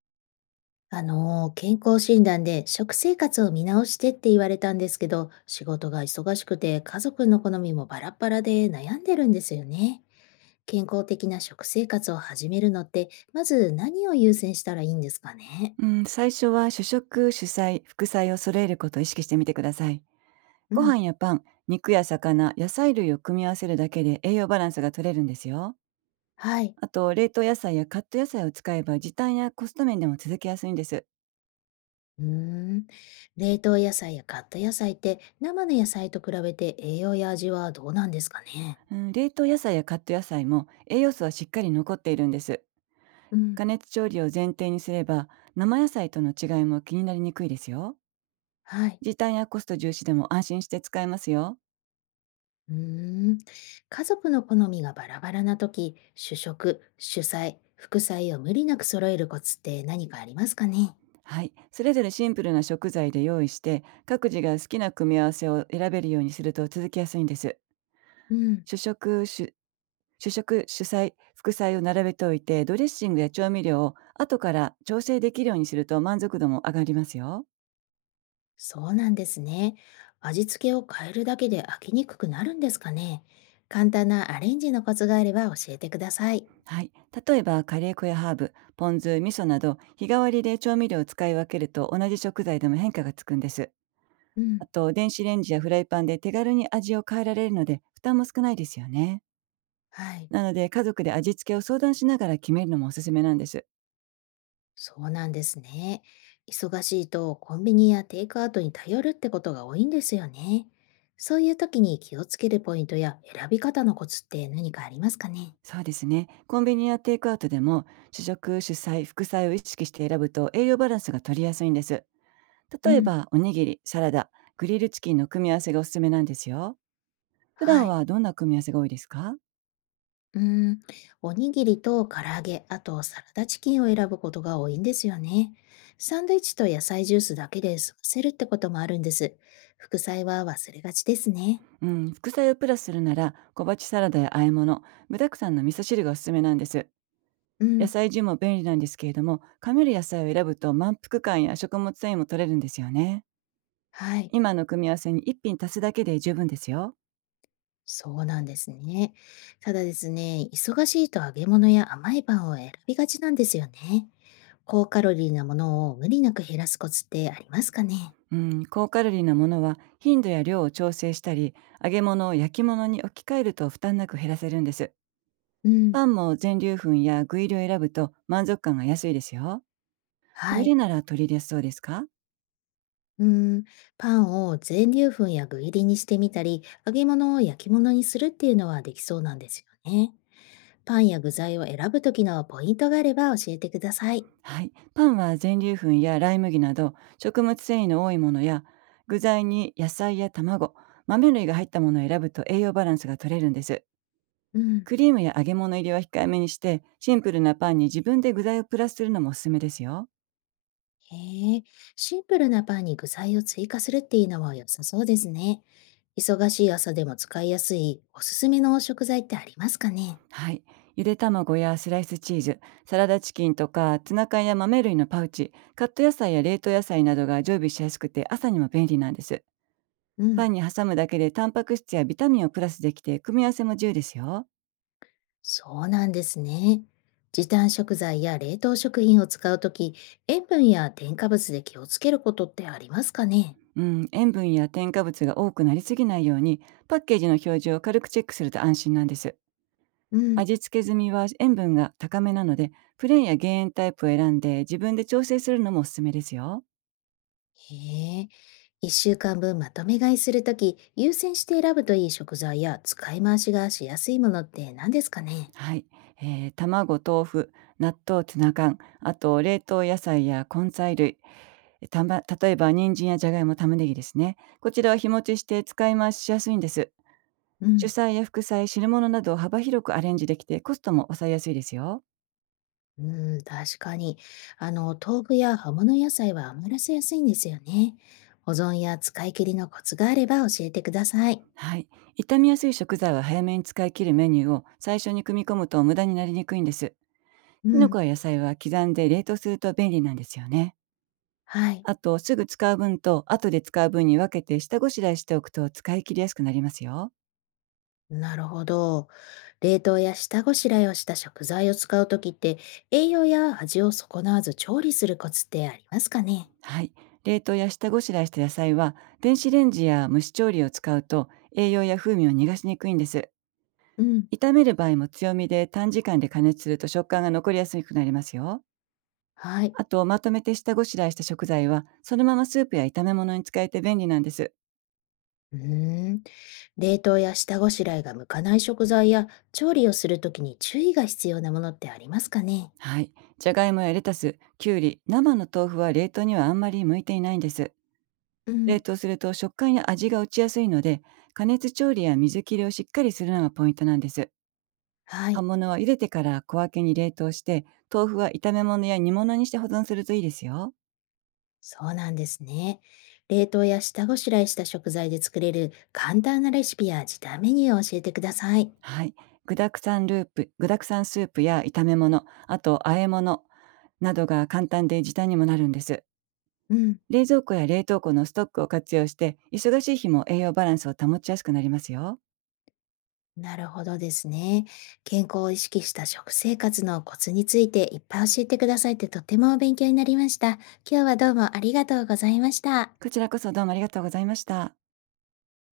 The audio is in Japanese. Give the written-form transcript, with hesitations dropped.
健康診断で食生活を見直してって言われたんですけど、仕事が忙しくて家族の好みもバラバラで悩んでるんですよね。健康的な食生活を始めるのって、まず何を優先したらいいんですかね。うん、最初は主食、主菜、副菜を揃えることを意識してみてください。うご飯ん、やパン、肉や魚、野菜類を組み合わせるだけで栄養バランスが取れるんですよ。はい。あと、冷凍野菜やカット野菜を使えば時短やコスト面でも続けやすいんです。うーん。冷凍野菜やカット野菜って生の野菜と比べて栄養や味はどうなんですかね。うん、冷凍野菜やカット野菜も栄養素はしっかり残っているんです。う加ん、熱調理を前提にすれば生野菜との違いも気になりにくいですよ。はい。時短やコスト重視でも安心して使えますよ。うーん、家族の好みがバラバラな時、主食、主菜、副菜を無理なく揃えるコツって何かありますかね？はい、それぞれシンプルな食材で用意して各自が好きな組み合わせを選べるようにすると続きやすいんです。うん、主食主主食主菜副菜を並べておいてドレッシングや調味料を後から調整できるようにすると満足度も上がりますよ。そうなんですね。味付けを変えるだけで飽きにくくなるんですかね？簡単なアレンジのコツがあれば教えてください。はい。例えば、カレー粉やハーブ、ポン酢、味噌など、日替わりで調味料を使い分けると同じ食材でも変化がつくんです。うあん、と、電子レンジやフライパンで手軽に味を変えられるので、負担も少ないですよね。はい、なので、家族で味付けを相談しながら決めるのもおすすめなんです。そうなんですね。忙しいとコンビニやテイクアウトに頼るってことが多いんですよね。そういう時に気をつけるポイントや選び方のコツって何かありますかね？そうですね。コンビニやテイクアウトでも、主食、主菜、副菜を意識して選ぶと栄養バランスが取りやすいんです。う例えん、ば、おにぎり、サラダ、グリルチキンの組み合わせがおすすめなんですよ。普は段い。はどんな組み合わせが多いですか？うーん、おにぎりと唐揚げ、あとサラダチキンを選ぶことが多いんですよね。サンドイッチと野菜ジュースだけで済ませるってこともあるんです。副菜は忘れがちですね。うん、副菜をプラスするなら小鉢サラダや和え物、具沢山の味噌汁がおすすめなんです。う野ん、菜ジューも便利なんですけれども、噛める野菜を選ぶと満腹感や食物繊維も取れるんですよね。はい。今の組み合わせに一品足すだけで十分ですよ。そうなんですね。ただですね、忙しいと揚げ物や甘いパンを選びがちなんですよね。高カロリーなものを無理なく減らすコツってありますかね？うん、高カロリーなものは頻度や量を調整したり、揚げ物を焼き物に置き換えると負担なく減らせるんです。うん、パンも全粒粉や具入りを選ぶと満足感が安いですよ。どはれい。なら取り入れやすそうですか？うーん、パンを全粒粉や具入りにしてみたり、揚げ物を焼き物にするっていうのはできそうなんですよね。パンや具材を選ぶときのポイントがあれば教えてください。はい。パンは全粒粉やライ麦など食物繊維の多いものや、具材に野菜や卵、豆類が入ったものを選ぶと栄養バランスが取れるんです。うん。クリームや揚げ物入りは控えめにして、シンプルなパンに自分で具材をプラスするのもおすすめですよ。へえ、シンプルなパンに具材を追加するっていうのは良さそうですね。忙しい朝でも使いやすいおすすめの食材ってありますかね？はい。ゆで卵やスライスチーズ、サラダチキンとかツナ缶や豆類のパウチ、カット野菜や冷凍野菜などが常備しやすくて朝にも便利なんです。うパん。ンに挟むだけでタンパク質やビタミンをプラスできて組み合わせも自由ですよ。そうなんですね。時短食材や冷凍食品を使うとき、塩分や添加物で気をつけることってありますかね？うん、塩分や添加物が多くなりすぎないように、パッケージの表示を軽くチェックすると安心なんです。うん。味付け済みは塩分が高めなので、プレーンや減塩タイプを選んで自分で調整するのもおすすめですよ。へえ。1週間分まとめ買いするとき、優先して選ぶといい食材や使い回しがしやすいものって何ですかね？はい、卵、豆腐、納豆、ツナ缶、あと冷凍野菜や根菜類、例えば人参やじゃがいも、玉ねぎですね。こちらは日持ちして使い回しやすいんです。う主ん。菜や副菜、汁物などを幅広くアレンジできてコストも抑えやすいですよ。うん、確かに。豆腐や葉物野菜は余らせやすいんですよね。保存や使い切りのコツがあれば教えてください。はい。傷みやすい食材は早めに使い切るメニューを最初に組み込むと無駄になりにくいんです。うきのん。こや野菜は刻んで冷凍すると便利なんですよね。はい。あと、すぐ使う分と後で使う分に分けて下ごしらえしておくと使い切りやすくなりますよ。なるほど。冷凍や下ごしらえをした食材を使うときって、栄養や味を損なわず調理するコツってありますかね？はい。冷凍や下ごしらえした野菜は、電子レンジや蒸し調理を使うと栄養や風味を逃がしにくいんです。うん。炒める場合も強火で短時間で加熱すると食感が残りやすくなりますよ。はい。あと、まとめて下ごしらえした食材は、そのままスープや炒め物に使えて便利なんです。うーん、冷凍や下ごしらえが向かない食材や調理をするときに注意が必要なものってありますかね？はい。じゃがいもやレタス、きゅうり、生の豆腐は冷凍にはあんまり向いていないんです。う冷ん、凍すると食感や味が落ちやすいので、加熱調理や水切りをしっかりするのがポイントなんです。は葉い、物は茹でてから小分けに冷凍して、豆腐は炒め物や煮物にして保存するといいですよ。そうなんですね。冷凍や下ごしらえした食材で作れる簡単なレシピや時短メニューを教えてください。はい。具沢山スープや炒め物、あと和え物などが簡単で時短にもなるんです。うん。冷蔵庫や冷凍庫のストックを活用して、忙しい日も栄養バランスを保ちやすくなりますよ。なるほどですね。健康を意識した食生活のコツについていっぱい教えてくださいってとても勉強になりました。今日はどうもありがとうございました。こちらこそどうもありがとうございました。